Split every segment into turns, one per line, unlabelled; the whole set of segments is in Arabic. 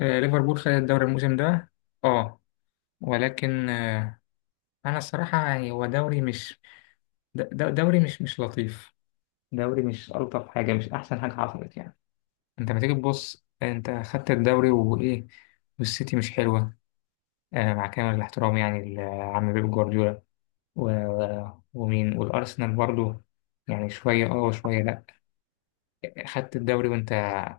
ليفربول خد الدوري الموسم ده. اه. ولكن انا الصراحه يعني هو دوري مش دوري مش لطيف. دوري مش الطف حاجه، مش احسن حاجه حصلت يعني. انت لما تيجي تبص، انت خدت الدوري وايه؟ والسيتي مش حلوه. مع كامل الاحترام يعني لعم بيب جوارديولا ومين، والارسنال برضو. يعني شويه اه وشويه لا. خدت الدوري وانت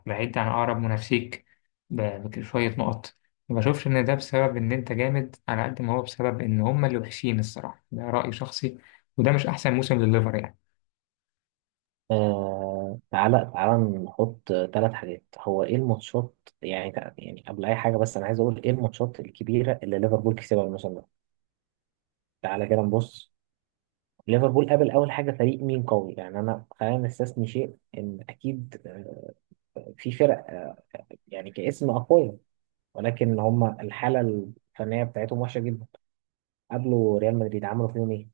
بعيد عن اقرب منافسيك بشويه نقط. ما بشوفش ان ده بسبب ان انت جامد على قد ما هو بسبب ان هما اللي وحشين، الصراحه ده راي شخصي. وده مش احسن موسم لليفر يعني.
تعالى تعالى نحط ثلاث حاجات، هو ايه الماتشات؟ يعني قبل اي حاجه بس انا عايز اقول ايه الماتشات الكبيره اللي ليفربول كسبها الموسم ده. تعالى كده نبص. ليفربول قابل اول حاجه فريق مين قوي؟ يعني انا خلينا نستثني شيء ان اكيد في فرق يعني كاسم اقوياء، ولكن هم الحاله الفنيه بتاعتهم وحشه جدا. قابلوا ريال مدريد، عملوا فيهم ايه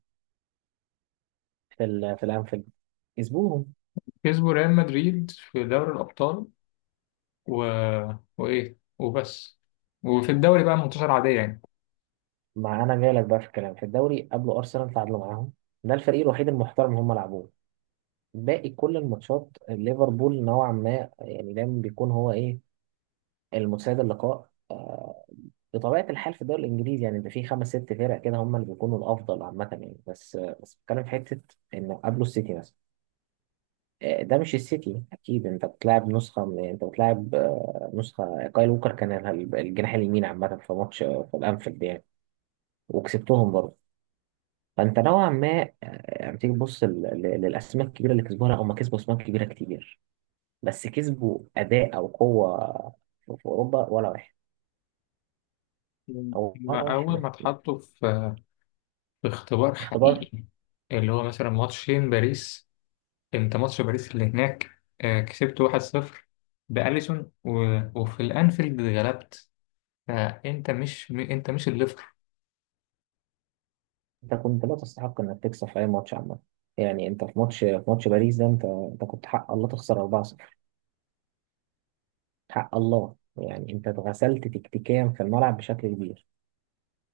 في الانفيلد؟ كسبوهم.
كسبوا ريال مدريد في دوري الابطال و... وايه وبس. وفي الدوري بقى منتصر عاديه يعني.
ما انا جاي لك بقى في الكلام، في الدوري قابلوا ارسنال، تعادلوا معاهم. ده الفريق الوحيد المحترم هم لعبوه. باقي كل الماتشات ليفربول نوعا ما يعني دايما بيكون هو ايه، المتسيد اللقاء. بطبيعة الحال في الدوري الإنجليزي يعني ده في خمس ست فرق كده هم اللي بيكونوا الأفضل عامة، يعني بس بس بتكلم في حتة إنه قبله السيتي مثلا. ده مش السيتي أكيد. أنت بتلعب نسخة من، أنت بتلعب نسخة كايل ووكر كان الجناح اليمين عامة في ماتش في الأنفيلد يعني، وكسبتهم برضه. فأنت نوعا ما يعني تيجي تبص للأسماء الكبيرة اللي كسبوها، لا هم كسبوا أسماء كبيرة كتير، بس كسبوا اداء او قوه في اوروبا ولا واحد، او ولا
ما أول
واحد.
ما اتحطوا في اختبار
اختبار.
حقيقي، اللي هو مثلا ماتشين باريس. انت ماتش باريس اللي هناك، كسبت 1-0 بأليسون، وفي الانفيلد غلبت. فانت مش م- انت مش الليفر.
انت كنت لا تستحق انك تكسب في اي ماتش عامه. يعني انت في ماتش، في ماتش باريس ده انت كنت حق الله تخسر 4-0. حق الله. يعني انت اتغسلت تكتيكيا في الملعب بشكل كبير.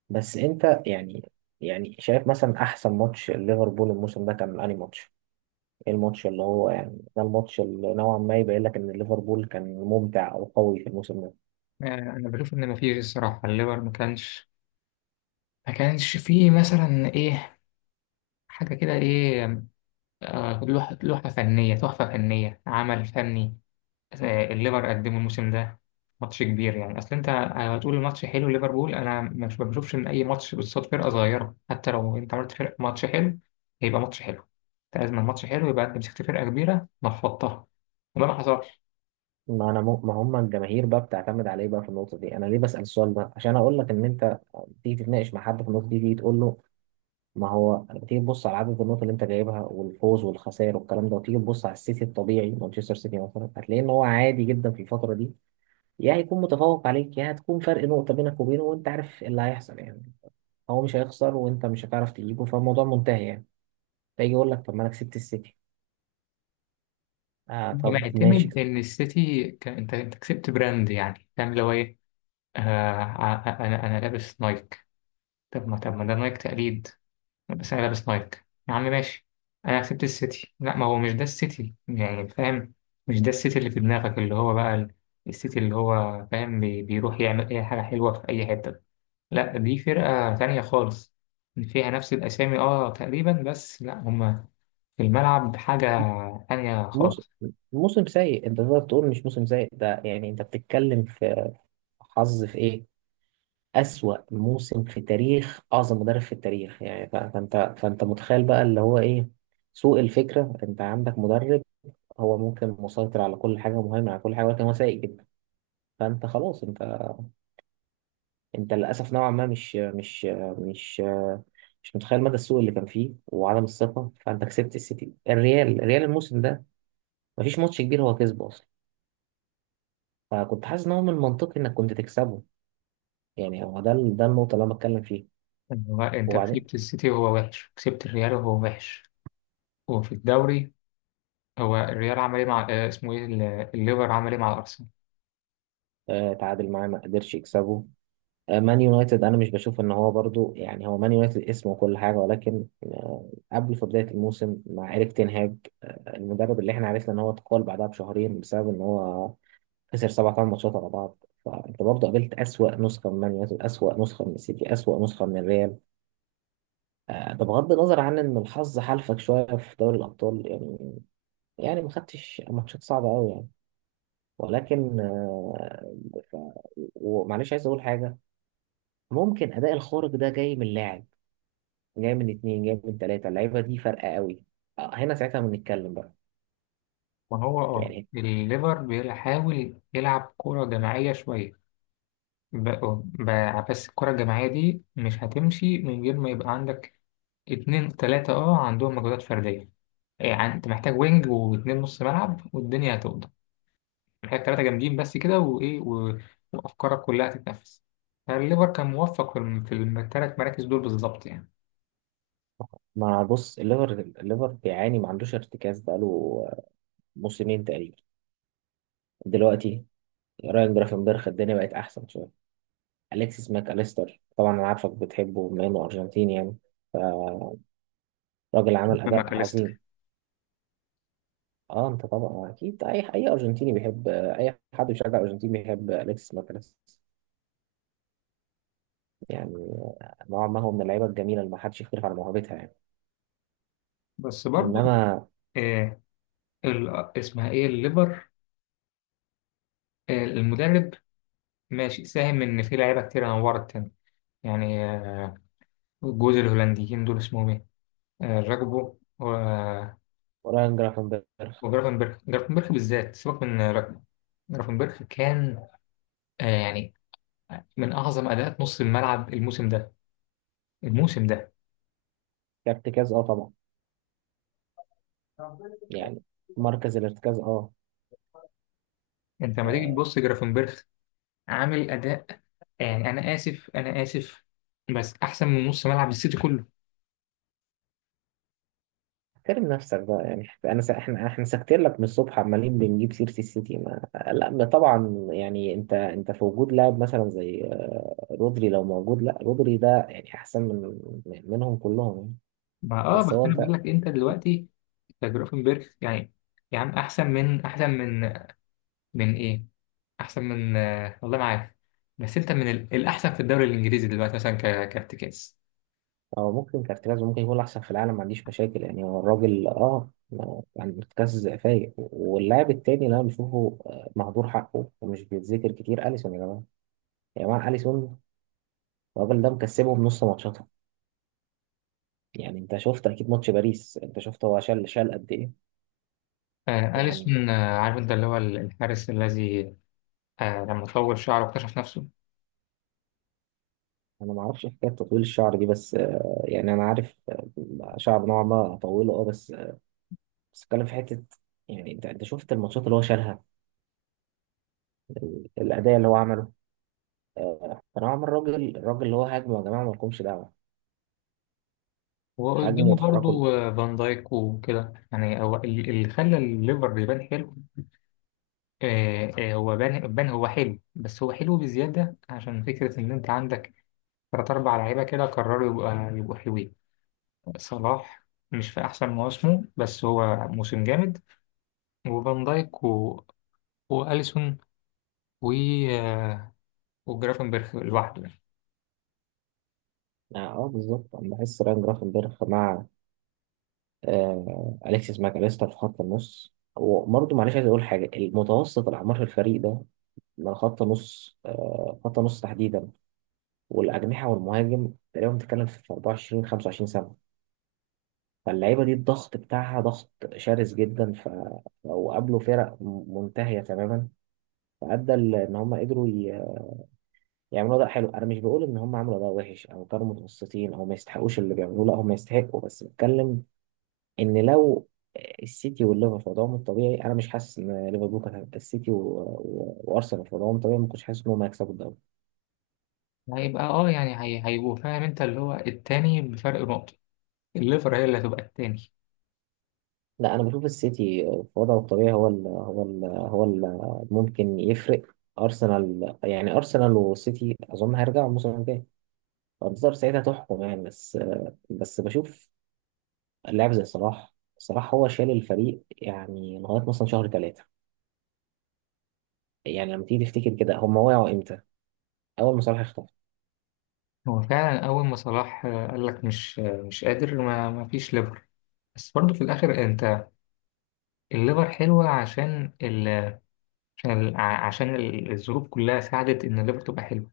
بس انت يعني، يعني شايف مثلا احسن ماتش ليفربول الموسم ده كان انهي ماتش؟ ايه الماتش اللي هو يعني ده الماتش اللي نوعا ما يبين لك ان ليفربول كان ممتع او قوي في الموسم ده؟
انا بشوف ان مفيش الصراحه الليفر ما كانش فيه مثلا ايه، حاجه كده، ايه، لوحه فنيه، تحفه فنيه، عمل فني، الليفر قدمه الموسم ده. ماتش كبير يعني، اصل انت هتقول الماتش حلو ليفربول. انا مش ما بشوفش ان اي ماتش قصاد فرقه صغيره، حتى لو انت عملت فرق ماتش حلو، هيبقى ماتش حلو. انت لازم الماتش حلو يبقى انت مسكت فرقه كبيره نفضتها. وده ما حصلش.
ما انا مو... ما هم الجماهير بقى بتعتمد عليه بقى في النقطه دي. انا ليه بسال السؤال ده؟ عشان اقول لك ان انت تيجي تتناقش مع حد في النقطه دي، تيجي تقول له ما هو تيجي تبص على عدد النقط اللي انت جايبها والفوز والخسائر والكلام ده، وتيجي تبص على السيتي الطبيعي، مانشستر سيتي مثلا، هتلاقي ان هو عادي جدا في الفتره دي. يا هيكون متفوق عليك، يا هتكون فرق نقطه بينك وبينه، وانت عارف اللي هيحصل يعني. هو مش هيخسر وانت مش هتعرف تجيبه، فالموضوع منتهي يعني. فيجي يقول لك طب ما انا كسبت السيتي. آه طب ماشي.
فمعتمد ان السيتي انت كسبت براند، يعني فاهم اللي هو ايه؟ انا لابس نايك. طب ما ده نايك تقليد. بس انا لابس نايك يا عم ماشي. انا كسبت السيتي. لا، ما هو مش ده السيتي يعني فاهم. مش ده السيتي اللي في دماغك، اللي هو بقى السيتي، اللي هو فاهم بيروح يعمل اي حاجه حلوه في اي حته. لا، دي فرقه تانية خالص، فيها نفس الاسامي اه تقريبا، بس لا هما في الملعب حاجه تانية
موسم
خالص.
موسم سيء. انت تقدر تقول مش موسم سيء ده؟ يعني انت بتتكلم في حظ في ايه، اسوأ موسم في تاريخ اعظم مدرب في التاريخ يعني. فانت متخيل بقى اللي هو ايه، سوء الفكرة. انت عندك مدرب هو ممكن مسيطر على كل حاجة مهمة، على كل حاجة، ولكن هو سيء جدا. فانت خلاص، انت، انت للاسف نوعا ما مش مش متخيل مدى السوء اللي كان فيه وعدم الثقة. فانت كسبت السيتي، الريال الموسم ده مفيش ماتش كبير هو كسبه، فكنت حاسس ان هو من المنطقي انك كنت تكسبه. يعني هو ده ده النقطه اللي انا بتكلم فيها.
هو انت
وبعدين
كسبت السيتي وهو وحش، كسبت الريال وهو وحش، وفي الدوري هو الريال عمل ايه مع اسمه ايه الليفر عمل ايه مع الارسنال؟
آه تعادل معاه، ما قدرش يكسبه. آه مان يونايتد انا مش بشوف ان هو برضو يعني، هو مان يونايتد اسم وكل حاجه، ولكن آه قبل في بدايه الموسم مع ايريك تين هاج، آه المدرب اللي احنا عرفنا ان هو اتقال بعدها بشهرين بسبب ان هو خسر سبع ثمان ماتشات على بعض، فانت برضه قابلت اسوأ نسخه من مان يونايتد، اسوأ نسخه من السيتي، اسوأ نسخه من الريال. ده بغض النظر عن ان الحظ حالفك شويه في دوري الابطال يعني، يعني ما خدتش ماتشات صعبة قوي يعني. ولكن آه، ف... ومعلش عايز اقول حاجة، ممكن اداء الخارق ده جاي من لاعب، جاي من اتنين، جاي من تلاتة. اللعيبة دي فارقة قوي. هنا ساعتها بنتكلم بقى
ما هو اه
يعني.
الليفر بيحاول يلعب كرة جماعية شوية، ب... ب... بس الكرة الجماعية دي مش هتمشي من غير ما يبقى عندك 2 3 اه عندهم مجهودات فردية. يعني انت محتاج وينج واتنين نص ملعب والدنيا هتقضى. محتاج 3 جامدين بس كده وايه وافكارك كلها تتنفس. فالليفر كان موفق في ال3 مراكز دول بالظبط يعني.
ما بص، الليفر بيعاني، ما عندوش ارتكاز بقاله آه، موسمين تقريبا. دلوقتي رايان جرافنبرخ الدنيا بقت احسن شويه. اليكسيس ماك اليستر طبعا انا عارفك بتحبه بما انه ارجنتيني يعني، راجل عمل اداء عظيم.
بماكاليستر
اه انت طبعا اكيد اي، اي ارجنتيني بيحب اي حد بيشجع ارجنتين بيحب اليكس ماكاليستر يعني. نوعا ما هو من اللعيبه الجميله اللي ما حدش يختلف على موهبتها يعني.
بس برضو.
انما
آه ال... اسمها ايه الليفر، المدرب ماشي، ساهم ان في لعيبه كتير نورت تاني يعني. الجوز الهولنديين دول اسمهم ايه؟ راجبو
رايان جرافنبرخ
وجرافنبرخ. جرافنبرخ بالذات، سيبك من راجبو. جرافنبرخ كان يعني من اعظم اداءات نص الملعب الموسم ده، الموسم ده.
كارتكاز اه طبعا يعني، مركز الارتكاز اه.
انت لما تيجي
آه،
تبص جرافنبرخ عامل اداء، يعني انا اسف انا اسف، بس احسن من نص ملعب السيتي كله.
احترم نفسك بقى يعني. احنا ساكتين لك من الصبح عمالين بنجيب سيره السيتي. ما... لا ما طبعا يعني، انت في وجود لاعب مثلا زي رودري لو موجود، لا رودري ده يعني احسن منهم كلهم يعني.
ما
بس
بس
هو
انا
انت،
بقول لك انت دلوقتي، أنت جرافنبرخ يعني احسن من من ايه، احسن من والله ما عارف. بس انت من الاحسن في الدوري الانجليزي دلوقتي مثلا كارتكاز.
هو ممكن كارتياز ممكن يكون احسن في العالم، ما عنديش مشاكل يعني، هو الراجل اه يعني كاس فايق. واللاعب التاني اللي انا بشوفه مهدور حقه ومش بيتذكر كتير، اليسون يا جماعه، يا جماعه اليسون. الراجل ده مكسبهم نص ماتشاتهم. يعني انت شفت اكيد ماتش باريس، انت شفت هو شال، شال قد ايه. يعني
اليسون، عارف انت اللي هو الحارس الذي لما طول شعره واكتشف نفسه.
انا ما اعرفش حكايه تطويل الشعر دي بس يعني انا عارف شعر نوعا ما اطوله اه، بس بس اتكلم في حته. يعني انت شفت الماتشات اللي هو شالها، الاداء اللي هو عمله. فنوعا ما الراجل، الراجل اللي هو هاجمه يا جماعه ما لكمش دعوه. هاجمه
وقدامه
وتحركوا
برضو فان دايك وكده، يعني هو اللي خلى الليفر يبان حلو. هو بان، هو حلو، بس هو حلو بزياده عشان فكره ان انت عندك 3 4 لعيبه كده قرروا يبقى يبقوا حلوين. صلاح مش في احسن مواسمه بس هو موسم جامد. وفان دايك، واليسون، و وجرافنبرخ لوحده.
اه. بالظبط انا بحس راين جرافنبرخ مع اليكسيس ماكاليستر في خط النص. وبرضه معلش عايز اقول حاجه، المتوسط الاعمار في الفريق ده، من خط نص خط نص تحديدا والاجنحه والمهاجم، تقريبا بتتكلم في 24 25 سنه. فاللعيبه دي الضغط بتاعها ضغط شرس جدا. وقابلوا فرق منتهيه تماما، فادى ان هم قدروا يعملوا اداء حلو. انا مش بقول ان هم عملوا اداء وحش او كانوا متوسطين او ما يستحقوش اللي بيعملوه، لا هم يستحقوا، بس بتكلم ان لو السيتي والليفر في وضعهم الطبيعي، انا مش حاسس ان ليفربول كانت هتبقى، السيتي وارسنال في وضعهم الطبيعي، ما كنتش حاسس ان هم هيكسبوا الدوري.
يعني هيبقى يعني هيبقوا فاهم انت اللي هو التاني بفرق نقطة. الليفر هي اللي هتبقى التاني.
لا، انا بشوف السيتي في وضعه الطبيعي هو ممكن يفرق ارسنال يعني. ارسنال والسيتي اظن هيرجعوا الموسم الجاي، فانتظار ساعتها تحكم يعني. بس بس بشوف لاعب زي صلاح، صلاح هو شال الفريق يعني لغايه مثلا شهر ثلاثه. يعني لما تيجي تفتكر كده، هم وقعوا امتى؟ اول ما صلاح اختفى.
هو فعلا أول ما صلاح قال لك مش قادر، ما فيش ليفر. بس برضه في الآخر، أنت الليفر حلوة، عشان الظروف كلها ساعدت إن الليفر تبقى حلوة.